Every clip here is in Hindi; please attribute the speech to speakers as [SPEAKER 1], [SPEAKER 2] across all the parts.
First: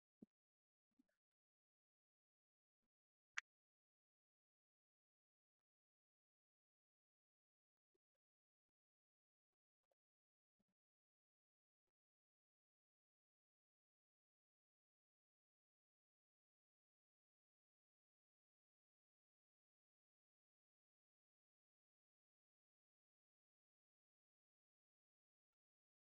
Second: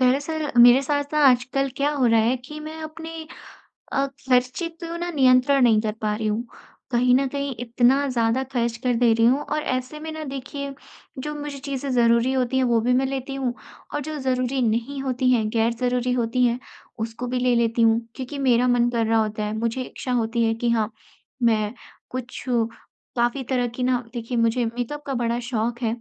[SPEAKER 1] दरअसल मेरे साथ ना आजकल क्या हो रहा है कि मैं अपने खर्चे को ना नियंत्रण नहीं कर पा रही हूँ। कहीं न कहीं इतना ज़्यादा खर्च कर दे रही हूँ और ऐसे में ना देखिए जो मुझे चीज़ें ज़रूरी होती हैं वो भी मैं लेती हूँ और जो ज़रूरी नहीं होती हैं, गैर ज़रूरी होती हैं, उसको भी ले लेती हूँ। क्योंकि मेरा मन कर रहा होता है, मुझे इच्छा होती है कि हाँ, मैं कुछ काफ़ी तरह की ना देखिए मुझे मेकअप का बड़ा शौक है।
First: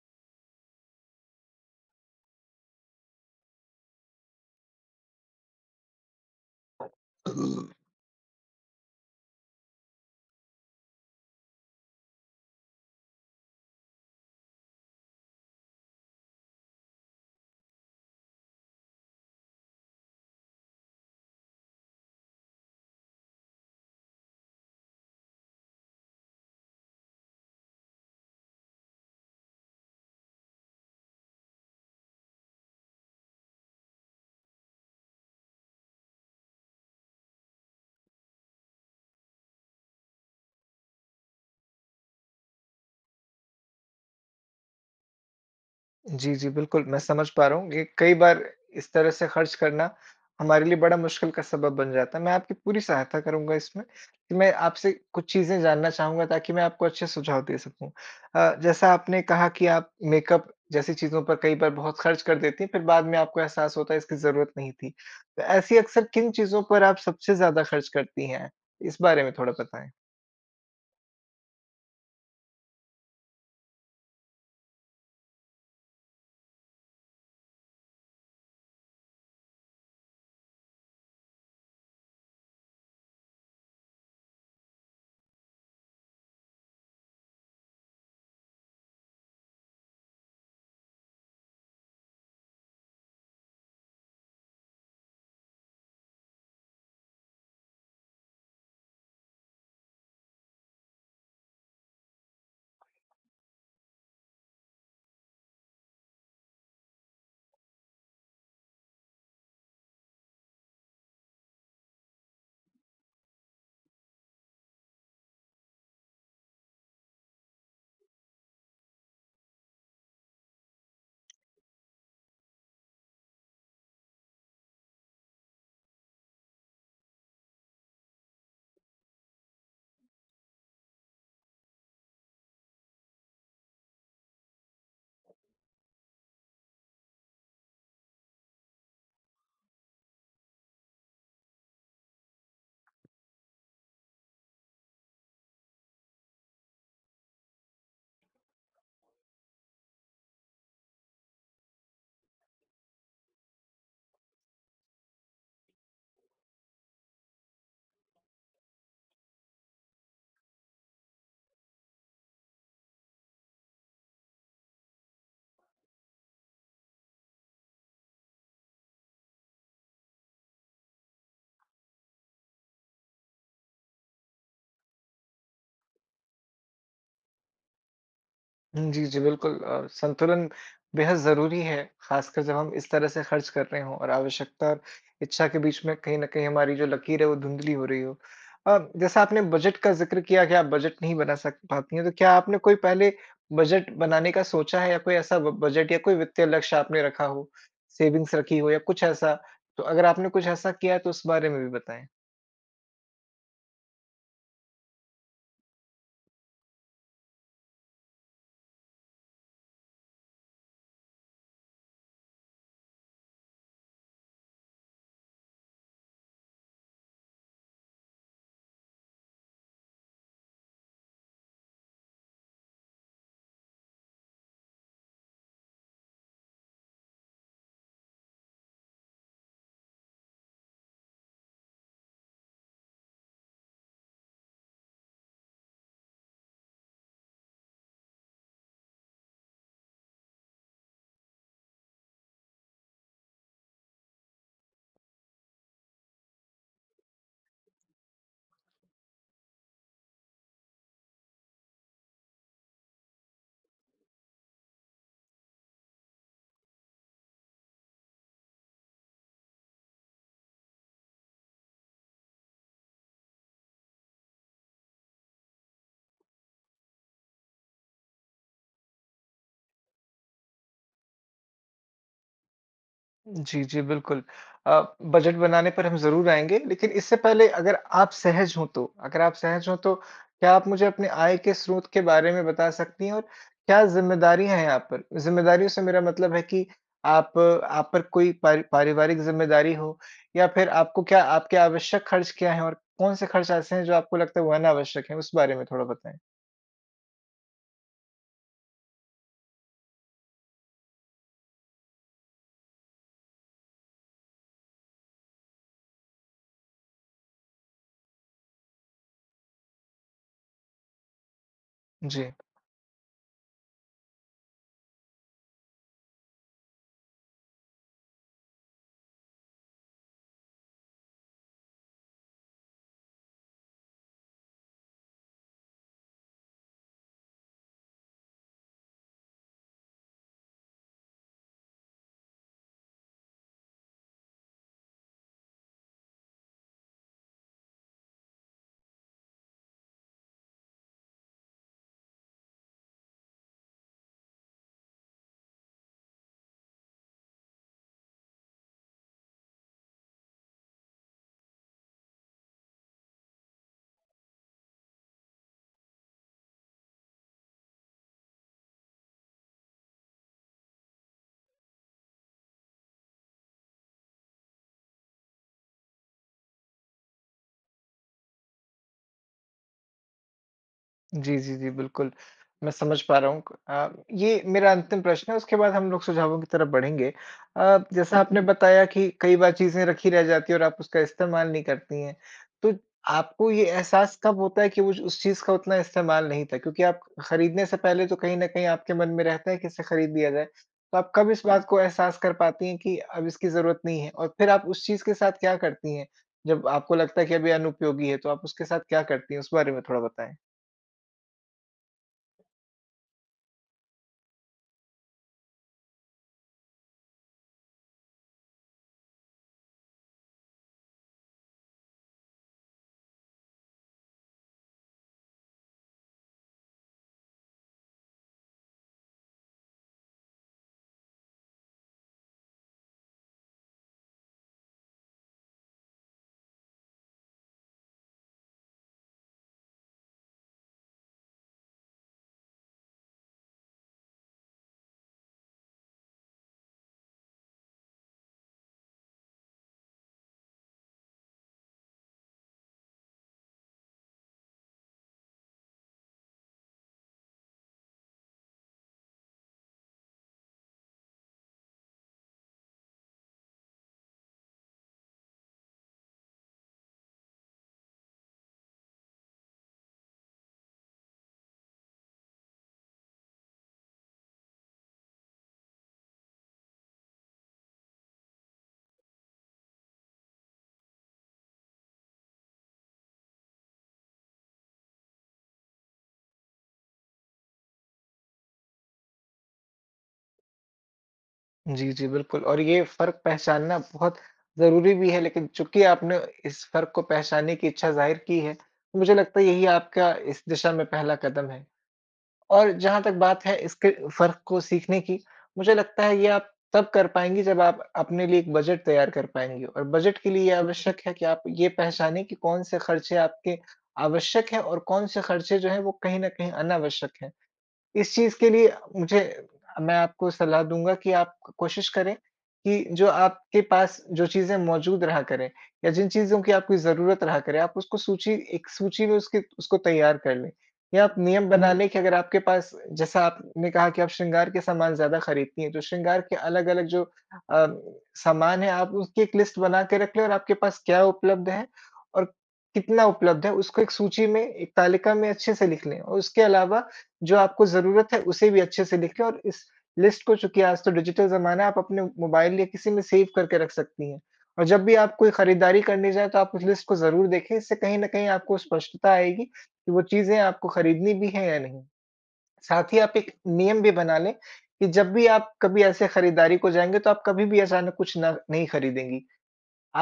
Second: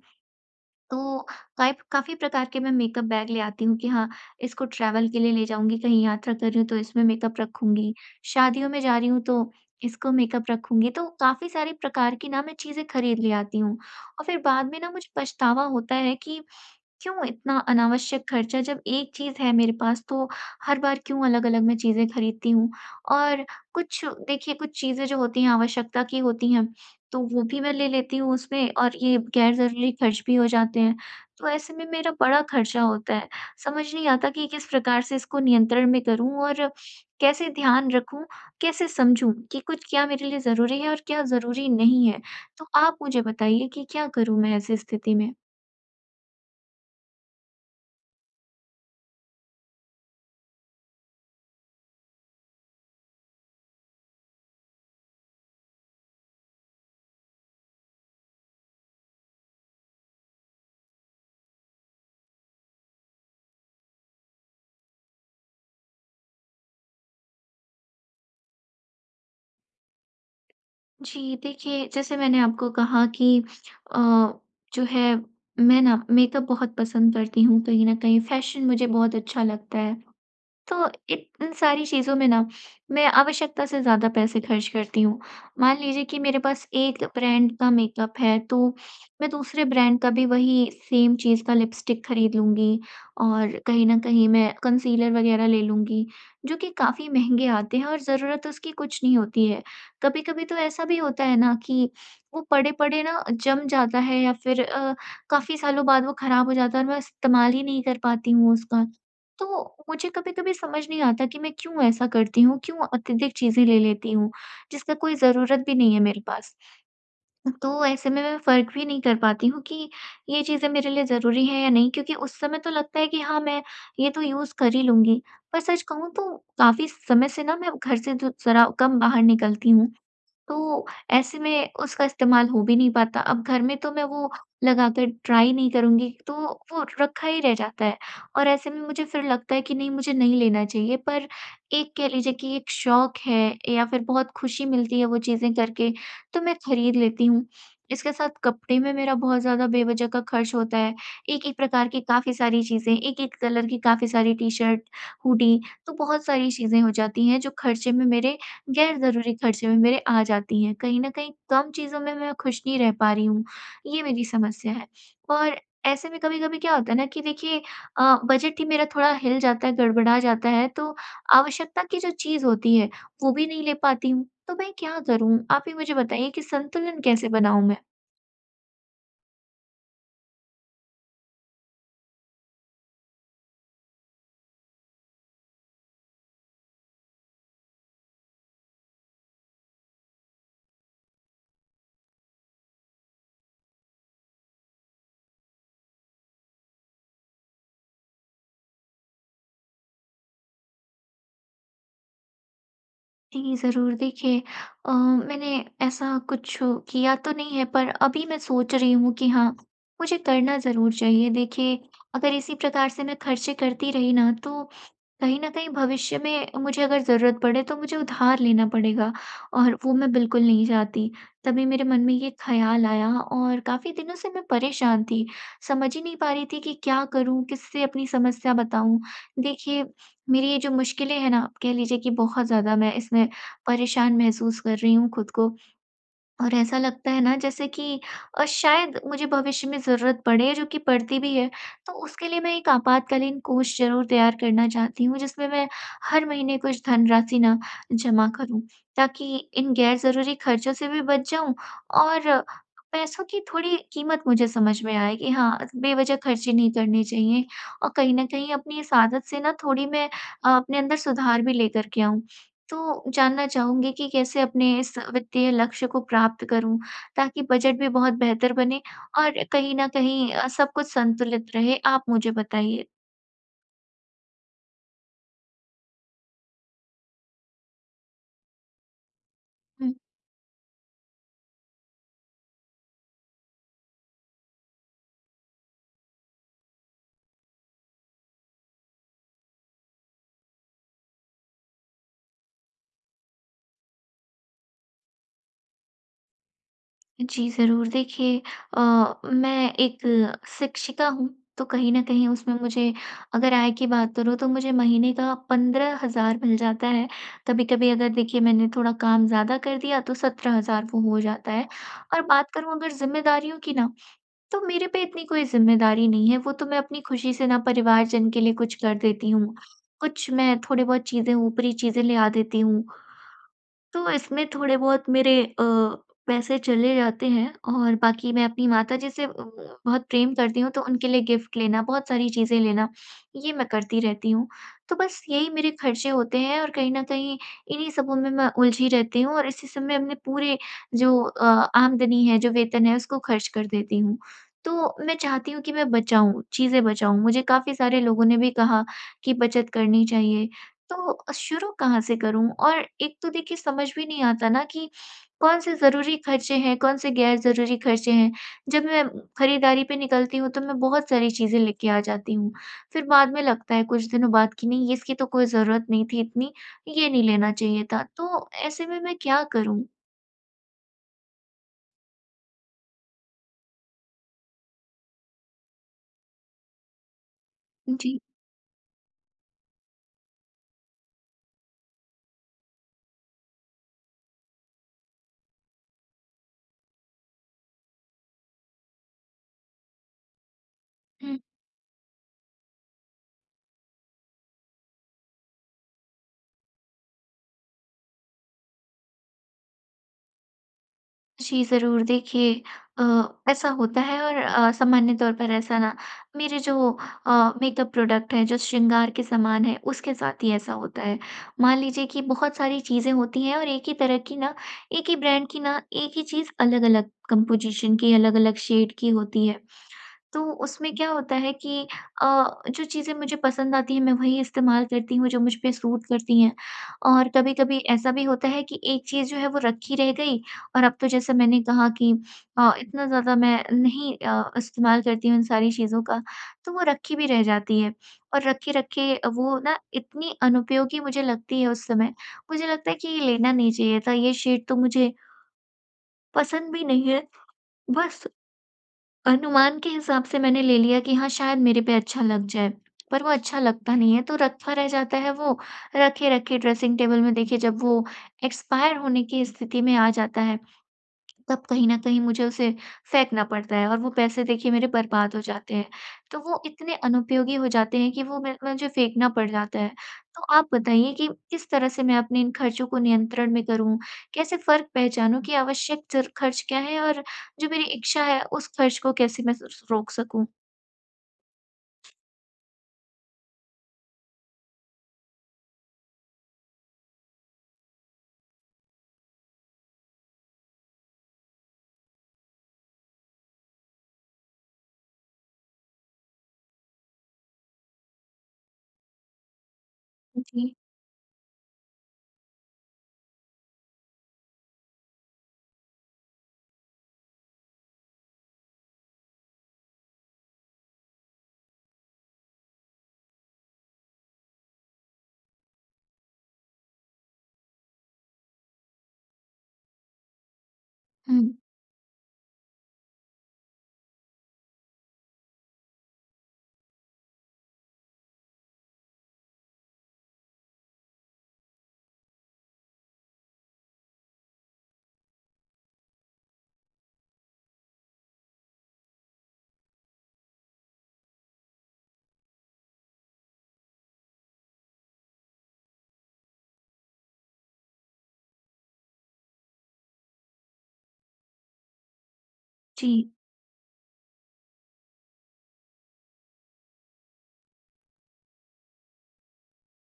[SPEAKER 1] तो काइ काफ़ी प्रकार के मैं मेकअप बैग ले आती हूँ कि हाँ, इसको ट्रैवल के लिए ले जाऊँगी, कहीं यात्रा कर रही हूँ तो इसमें मेकअप
[SPEAKER 2] जी,
[SPEAKER 1] रखूँगी, शादियों में जा रही हूँ तो इसको मेकअप रखूँगी। तो काफ़ी सारे प्रकार की ना मैं चीज़ें खरीद ले आती हूँ और फिर बाद में ना मुझे पछतावा होता है कि क्यों इतना अनावश्यक खर्चा, जब एक चीज़ है मेरे पास तो हर बार क्यों अलग-अलग मैं चीज़ें खरीदती हूँ। और कुछ देखिए, कुछ चीज़ें जो होती हैं आवश्यकता की होती हैं, तो वो भी मैं ले लेती हूँ उसमें और ये गैर ज़रूरी खर्च भी हो जाते हैं। तो ऐसे में मेरा बड़ा खर्चा होता है। समझ नहीं आता कि किस प्रकार से इसको नियंत्रण में करूँ और कैसे ध्यान रखूँ, कैसे समझूँ कि कुछ क्या मेरे लिए ज़रूरी है और क्या ज़रूरी नहीं है। तो आप मुझे बताइए कि क्या करूँ मैं ऐसी स्थिति में?
[SPEAKER 2] जी, बिल्कुल, मैं समझ पा रहा हूँ। ये कई बार इस तरह से खर्च करना हमारे लिए बड़ा मुश्किल का सबब बन जाता है। मैं आपकी पूरी सहायता करूँगा इसमें कि मैं आपसे कुछ चीज़ें जानना चाहूँगा, ताकि मैं आपको अच्छे सुझाव दे सकूँ। जैसा आपने कहा कि आप मेकअप जैसी चीज़ों पर कई बार बहुत खर्च कर देती हैं, फिर बाद में आपको एहसास होता है इसकी ज़रूरत नहीं थी। तो ऐसी अक्सर किन चीज़ों पर आप सबसे ज़्यादा खर्च करती हैं? इस बारे में थोड़ा बताएँ।
[SPEAKER 1] जी, देखिए, जैसे मैंने आपको कहा कि अ, जो है, मैं ना मेकअप बहुत पसंद करती हूँ, कहीं न कहीं फ़ैशन मुझे बहुत अच्छा लगता है। तो इत इन सारी चीज़ों में ना, मैं आवश्यकता से ज़्यादा पैसे खर्च करती हूँ। मान लीजिए कि मेरे पास एक ब्रांड का मेकअप है, तो मैं दूसरे ब्रांड का भी वही सेम चीज़ का लिपस्टिक खरीद लूँगी और कहीं न कहीं मैं कंसीलर वग़ैरह ले लूँगी, जो कि काफ़ी महँगे आते हैं और ज़रूरत उसकी कुछ नहीं होती है। कभी-कभी तो ऐसा भी होता है ना कि वो पड़े-पड़े ना जम जाता है या फिर काफ़ी सालों बाद वो ख़राब हो जाता है और मैं इस्तेमाल ही नहीं कर पाती हूँ उसका। तो मुझे कभी-कभी समझ नहीं आता कि मैं क्यों ऐसा करती हूँ, क्यों अत्यधिक चीज़ें ले लेती हूँ, जिसका कोई ज़रूरत भी नहीं है मेरे पास। तो ऐसे में मैं फ़र्क भी नहीं कर पाती हूँ कि ये चीज़ें मेरे लिए ज़रूरी हैं या नहीं, क्योंकि उस समय तो लगता है कि हाँ, मैं ये तो यूज़ कर ही लूँगी। पर सच कहूँ तो काफ़ी समय से ना मैं घर से ज ज़रा कम बाहर निकलती हूँ, तो ऐसे में उसका इस्तेमाल हो भी नहीं पाता। अब घर में तो मैं वो लगाकर ट्राई नहीं करूँगी, तो वो रखा ही रह जाता है और ऐसे में मुझे फिर लगता है कि नहीं, मुझे नहीं लेना चाहिए। पर एक कह लीजिए कि एक शौक है या फिर बहुत खुशी मिलती है वो चीज़ें करके, तो मैं खरीद लेती हूँ। इसके साथ कपड़े में मेरा बहुत ज़्यादा बेवजह का खर्च होता है। एक-एक प्रकार की काफ़ी सारी चीज़ें, एक-एक कलर की काफ़ी सारी टी-शर्ट, हुडी, तो बहुत सारी चीज़ें हो जाती हैं जो खर्चे में मेरे, गैर ज़रूरी खर्चे में मेरे आ जाती हैं। कहीं न कहीं कम चीज़ों में मैं खुश नहीं रह पा रही हूँ, ये मेरी समस्या है। और ऐसे में कभी-कभी क्या होता है ना कि देखिए, बजट ही मेरा थोड़ा हिल जाता है, गड़बड़ा जाता है, तो आवश्यकता की जो चीज़ होती है, वो भी नहीं ले पाती हूँ। तो मैं क्या करूँ? आप ही मुझे बताइए कि संतुलन कैसे बनाऊँ मैं?
[SPEAKER 2] जी, जी, बिल्कुल। संतुलन बेहद ज़रूरी है, ख़ासकर जब हम इस तरह से खर्च कर रहे हों और आवश्यकता और इच्छा के बीच में कहीं न कहीं हमारी जो लकीर है, वो धुंधली हो रही हो। जैसा आपने बजट का ज़िक्र किया कि आप बजट नहीं बना सक पाती हैं, तो क्या आपने कोई पहले बजट बनाने का सोचा है, या कोई ऐसा ब बजट या कोई वित्तीय लक्ष्य आपने रखा हो, सेविंग्स रखी हो या कुछ ऐसा? तो अगर आपने कुछ ऐसा किया है, तो उस बारे में भी बताएँ।
[SPEAKER 1] जी, ज़रूर। देखिए, मैंने ऐसा कुछ किया तो नहीं है, पर अभी मैं सोच रही हूँ कि हाँ, मुझे करना ज़रूर चाहिए। देखिए, अगर इसी प्रकार से मैं खर्चे करती रही ना तो कहीं न कहीं भविष्य में मुझे अगर ज़रूरत पड़े तो मुझे उधार लेना पड़ेगा और वो मैं बिल्कुल नहीं चाहती। तभी मेरे मन में ये ख़्याल आया और काफ़ी दिनों से मैं परेशान थी। समझ ही नहीं पा रही थी कि क्या करूँ? किससे अपनी समस्या बताऊँ? देखिए, मेरी ये जो मुश्किलें हैं ना, आप कह लीजिए कि बहुत ज़्यादा मैं इसमें परेशान महसूस कर रही हूँ खुद को। और ऐसा लगता है ना जैसे कि शायद मुझे भविष्य में ज़रूरत पड़े, जो कि पड़ती भी है, तो उसके लिए मैं एक आपातकालीन कोष ज़रूर तैयार करना चाहती हूँ, जिसमें मैं हर महीने कुछ धनराशि ना जमा करूँ, ताकि इन गैर ज़रूरी खर्चों से भी बच जाऊँ और पैसों की थोड़ी कीमत मुझे समझ में आए कि हाँ, बेवज़ह खर्चे नहीं करने चाहिए और कहीं न कहीं अपनी इस आदत से ना थोड़ी मैं अपने अंदर सुधार भी लेकर के आऊँ। तो जानना चाहूँगी कि कैसे अपने इस वित्तीय लक्ष्य को प्राप्त करूँ, ताकि बजट भी बहुत बेहतर बने और कहीं न कहीं सब कुछ संतुलित रहे? आप मुझे बताइए।
[SPEAKER 2] जी, जी, बिल्कुल। बजट बनाने पर हम ज़रूर आएँगे, लेकिन इससे पहले अगर आप सहज हों तो अगर आप सहज हों तो
[SPEAKER 1] हुँ।
[SPEAKER 2] क्या आप मुझे अपने आय के स्रोत के बारे में बता सकती हैं, और क्या ज़िम्मेदारियाँ हैं आप पर? ज़िम्मेदारियों से मेरा मतलब है कि आप आप पर कोई पारिवारिक ज़िम्मेदारी हो, या फिर आपको क्या आपके आवश्यक खर्च क्या हैं, और कौन से खर्च ऐसे हैं जो आपको लगता है वो अनावश्यक हैं? उस बारे में थोड़ा बताएँ?
[SPEAKER 1] जी, ज़रूर। देखिए, अ, मैं एक शिक्षिका हूँ, तो कहीं न कहीं उसमें मुझे, अगर आय की बात करूँ तो मुझे महीने का 15,000 मिल जाता है। कभी-कभी अगर देखिए मैंने थोड़ा काम ज़्यादा कर दिया तो 17,000 वो हो जाता है। और
[SPEAKER 2] जी।
[SPEAKER 1] बात करूँ अगर ज़िम्मेदारियों की ना, तो मेरे पे इतनी कोई ज़िम्मेदारी नहीं है, वो तो मैं अपनी खुशी से ना परिवारजन के लिए कुछ कर देती हूँ, कुछ मैं थोड़े बहुत चीज़ें, ऊपरी चीज़ें ले आ देती हूँ। तो इसमें थोड़े बहुत मेरे पैसे चले जाते हैं और बाकी मैं अपनी माताजी से बहुत प्रेम करती हूँ, तो उनके लिए गिफ्ट लेना, बहुत सारी चीज़ें लेना, ये मैं करती रहती हूँ। तो बस यही मेरे खर्चे होते हैं और कहीं न कहीं इन्हीं सबों में मैं उलझी रहती हूँ और इसी सब में अपने पूरे, जो आमदनी है, जो वेतन है, उसको खर्च कर देती हूँ। तो मैं चाहती हूँ कि मैं बचाऊँ, चीज़ें बचाऊँ। मुझे काफ़ी सारे लोगों ने भी कहा कि बचत करनी चाहिए। तो शुरू कहाँ से करूँ? और एक तो देखिए समझ भी नहीं आता ना कि कौन से ज़रूरी खर्चे हैं, कौन से गैर ज़रूरी खर्चे हैं। जब मैं खरीदारी पे निकलती हूँ तो मैं बहुत सारी चीज़ें लेके आ जाती हूँ। फिर बाद में लगता है कुछ दिनों बाद कि नहीं, इसकी तो कोई ज़रूरत नहीं थी इतनी, ये नहीं लेना चाहिए था। तो ऐसे में मैं क्या करूँ?
[SPEAKER 2] जी, जी, जी, बिल्कुल, मैं समझ पा रहा हूँ। अ, ये मेरा अंतिम प्रश्न है, उसके बाद हम लोग सुझावों की तरफ बढ़ेंगे।
[SPEAKER 1] जी।
[SPEAKER 2] जैसा आपने बताया कि कई बार चीज़ें रखी रह जाती हैं और आप उसका इस्तेमाल नहीं करती हैं, तो आपको ये एहसास कब होता है कि वो उस चीज़ का उतना इस्तेमाल नहीं था? क्योंकि आप खरीदने से पहले तो कहीं न कहीं आपके मन में रहता है कि इसे खरीद लिया जाए, तो आप कब इस बात को एहसास कर पाती हैं कि अब इसकी ज़रूरत नहीं है? और फिर आप उस चीज़ के साथ क्या करती हैं? जब आपको लगता है कि अब ये अनुपयोगी है, तो आप उसके साथ क्या करती हैं? उस बारे में थोड़ा बताएँ।
[SPEAKER 1] जी, ज़रूर। देखिए, अ, ऐसा होता है और सामान्य तौर पर ऐसा ना, मेरे जो मेकअप प्रोडक्ट हैं, जो श्रृंगार के सामान हैं, उसके साथ ही ऐसा होता है। मान लीजिए कि बहुत सारी चीज़ें होती हैं और एक ही तरह की ना, एक ही ब्रांड की ना, एक ही चीज़ अलग-अलग कंपोजीशन की, अलग-अलग शेड की होती है। तो उसमें क्या होता है कि जो चीज़ें मुझे पसंद आती हैं मैं वही इस्तेमाल करती हूँ, जो मुझ पे सूट करती हैं। और कभी-कभी ऐसा भी होता है कि एक चीज़ जो है वो रखी रह गई और अब तो, जैसे मैंने कहा कि इतना ज़्यादा मैं नहीं इस्तेमाल करती हूँ इन सारी चीज़ों का, तो वो रखी भी रह जाती है। और रखे-रखे वो ना इतनी अनुपयोगी मुझे लगती है उस समय, मुझे लगता है कि ये लेना नहीं चाहिए था, ये शेड तो मुझे पसंद भी नहीं है, बस अनुमान के हिसाब से मैंने ले लिया कि हाँ, शायद मेरे पे अच्छा लग जाए, पर वो अच्छा लगता नहीं है, तो रखा रह जाता है वो, रखे-रखे ड्रेसिंग टेबल में। देखिए, जब वो एक्सपायर होने की स्थिति में आ जाता है, तब कहीं न कहीं मुझे उसे फेंकना पड़ता है और वो पैसे देखिए मेरे बर्बाद हो जाते हैं। तो वो इतने अनुपयोगी हो जाते हैं कि वो मे मुझे फेंकना पड़ जाता है। तो आप बताइए कि किस तरह से मैं अपने इन खर्चों को नियंत्रण में करूँ? कैसे फ़र्क पहचानूँ कि आवश्यक ज़र खर्च क्या है और जो मेरी इच्छा है उस खर्च को कैसे मैं स रोक सकूँ?
[SPEAKER 2] जी, जी, बिल्कुल। और ये फ़र्क पहचानना बहुत ज़रूरी भी है, लेकिन चूँकि आपने इस फ़र्क को पहचानने की इच्छा ज़ाहिर की है, तो मुझे लगता है यही आपका इस दिशा में पहला कदम है। और जहाँ तक बात है इसके फ़र्क को सीखने की, मुझे लगता है ये आप तब कर पाएँगी जब आप अपने लिए एक बजट तैयार कर पाएँगी। और बजट के लिए ये
[SPEAKER 1] जी।
[SPEAKER 2] आवश्यक है कि आप ये पहचानें कि कौन से खर्चे आपके आवश्यक हैं, और कौन से खर्चे जो हैं वो कहीं न कहीं अनावश्यक हैं। इस चीज़ के लिए मुझे मैं आपको सलाह दूँगा कि आप कोशिश करें कि जो आपके पास जो चीज़ें मौजूद रहा करें, या जिन चीज़ों की आपकी ज़रूरत रहा करे, आप उसको सूची एक सूची में उसकी उसको तैयार कर लें। या आप नियम
[SPEAKER 1] हुँ।
[SPEAKER 2] बना हुँ। लें कि अगर आपके पास, जैसा आपने कहा कि आप श्रृंगार के सामान ज़्यादा खरीदती हैं, तो श्रृंगार के अलग-अलग जो अ, सामान है, आप उसकी एक लिस्ट बना के रख लें, और आपके पास क्या उपलब्ध है और कितना उपलब्ध है, उसको एक सूची में, एक तालिका में अच्छे से लिख लें, और उसके अलावा जो आपको ज़रूरत है, उसे भी अच्छे से लिख लें। और इस लिस्ट को, चूँकि आज तो डिजिटल ज़माना है, आप अपने मोबाइल या किसी में सेव करके रख सकती हैं। और जब भी आप कोई खरीदारी करने जाएँ, तो आप उस लिस्ट को ज़रूर देखें, इससे कहीं न कहीं आपको स्पष्टता आएगी कि वो चीज़ें आपको खरीदनी भी हैं या नहीं। साथ ही
[SPEAKER 1] जी।
[SPEAKER 2] आप एक नियम भी बना लें कि जब भी आप कभी ऐसे खरीदारी को जाएँगे, तो आप कभी भी अचानक कुछ नहीं खरीदेंगी।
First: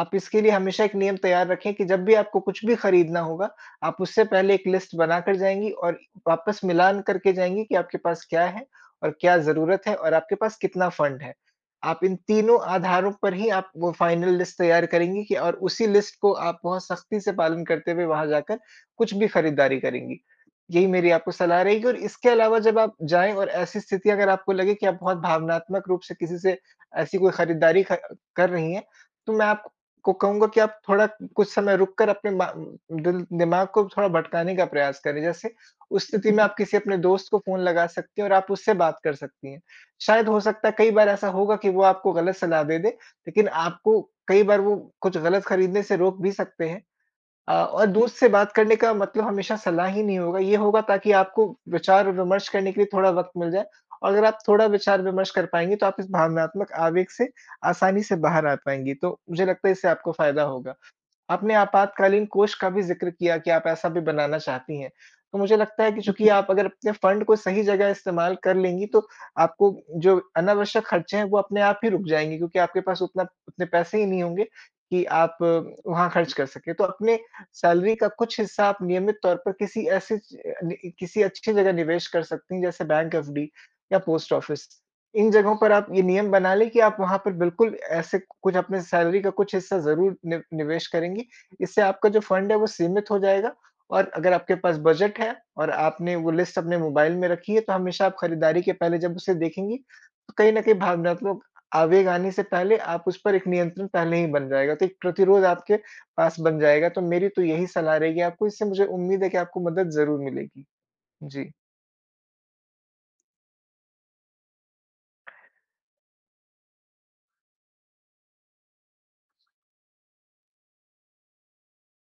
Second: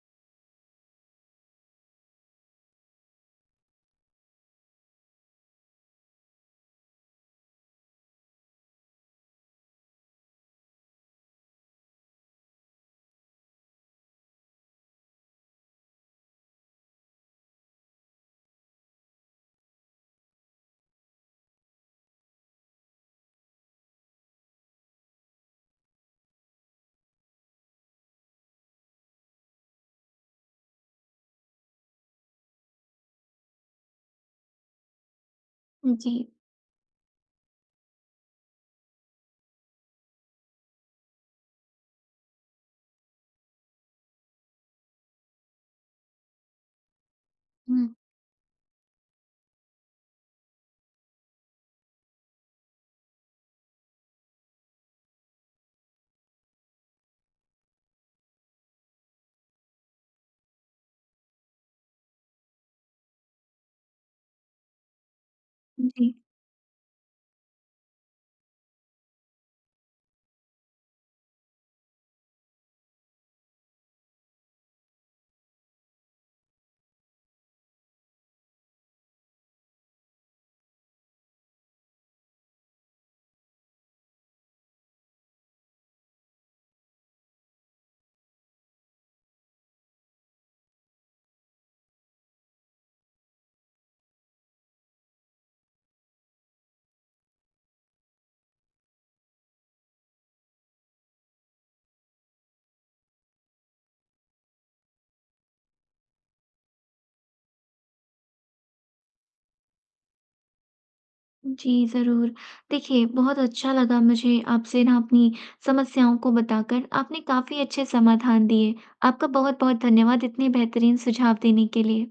[SPEAKER 2] आप इसके लिए हमेशा एक नियम तैयार रखें कि जब भी आपको कुछ भी खरीदना होगा, आप उससे पहले एक लिस्ट बनाकर जाएँगी, और वापस मिलान करके जाएँगी कि आपके पास क्या है और क्या ज़रूरत है और आपके पास कितना फंड है। आप इन तीनों आधारों पर ही आप वो फाइनल लिस्ट तैयार करेंगी कि और उसी लिस्ट को आप बहुत सख्ती से पालन करते हुए वहाँ जाकर कुछ भी खरीदारी करेंगी। यही मेरी आपको सलाह रहेगी, और इसके अलावा जब आप जाएँ और ऐसी स्थिति अगर आपको लगे कि आप बहुत भावनात्मक रूप से किसी से ऐसी कोई खरीदारी ख कर रही हैं, तो मैं आपको को कहूँगा कि आप थोड़ा कुछ समय रुक कर अपने मा दिल दिमाग को थोड़ा भटकाने का प्रयास करें। जैसे उस
[SPEAKER 1] जी।
[SPEAKER 2] स्थिति में जी। आप किसी अपने दोस्त को फ़ोन लगा सकती हैं और आप उससे बात कर सकती हैं। शायद हो सकता है कई बार ऐसा होगा कि वो आपको गलत सलाह दे दे, लेकिन आपको कई बार वो कुछ गलत खरीदने से रोक भी सकते हैं। और
[SPEAKER 1] हुँ।
[SPEAKER 2] दोस्त से बात करने का मतलब हमेशा सलाह ही नहीं होगा, ये होगा ताकि आपको विचार-विमर्श करने के लिए थोड़ा वक़्त मिल जाए, और अगर आप थोड़ा विचार-विमर्श कर पाएँगे, तो आप इस भावनात्मक आवेग से आसानी से बाहर आ पाएँगी। तो मुझे लगता है इससे आपको फ़ायदा होगा। आपने आपातकालीन कोष का भी ज़िक्र किया कि आप ऐसा भी बनाना चाहती हैं। तो मुझे लगता है कि
[SPEAKER 1] जी।
[SPEAKER 2] चूँकि जी। आप अगर अपने फंड को सही जगह इस्तेमाल कर लेंगी, तो आपको जो अनावश्यक खर्चे हैं, वो अपने आप ही रुक जाएँगे, क्योंकि आपके पास उतना उतने पैसे ही नहीं होंगे कि आप वहाँ खर्च कर सकें। तो अपने सैलरी का कुछ हिस्सा आप नियमित तौर पर किसी ऐसी च नि किसी अच्छी जगह निवेश कर सकती हैं, जैसे बैंक एफडी या पोस्ट ऑफिस। इन जगहों पर आप ये नियम बना लें कि आप वहाँ पर बिल्कुल ऐसे कुछ अपने सैलरी का कुछ हिस्सा ज़रूर नि निवेश करेंगी। इससे आपका जो फंड है वो सीमित हो जाएगा, और अगर आपके पास बजट है और आपने वो लिस्ट अपने मोबाइल में रखी है, तो हमेशा आप खरीदारी के पहले जब उसे देखेंगी, तो कहीं न कहीं भावनात्मक आवेग आने से पहले आप उस पर एक नियंत्रण पहले ही बन जाएगा, तो एक प्रतिरोध आपके पास बन जाएगा। तो मेरी तो यही सलाह रहेगी आपको, इससे मुझे उम्मीद है कि आपको मदद ज़रूर मिलेगी। जी।
[SPEAKER 1] जी, ज़रूर। देखिए, बहुत अच्छा लगा मुझे आपसे ना अपनी समस्याओं को बताकर। आपने काफ़ी अच्छे समाधान दिए। आपका बहुत-बहुत धन्यवाद इतने बेहतरीन सुझाव देने के लिए।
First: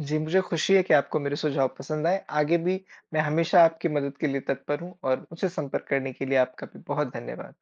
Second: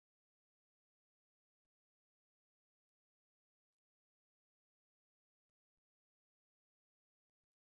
[SPEAKER 2] जी, मुझे खुशी है कि आपको मेरे सुझाव पसंद आए। आगे भी मैं हमेशा आपकी मदद के लिए तत्पर हूँ, और मुझसे संपर्क करने के लिए आपका भी बहुत धन्यवाद।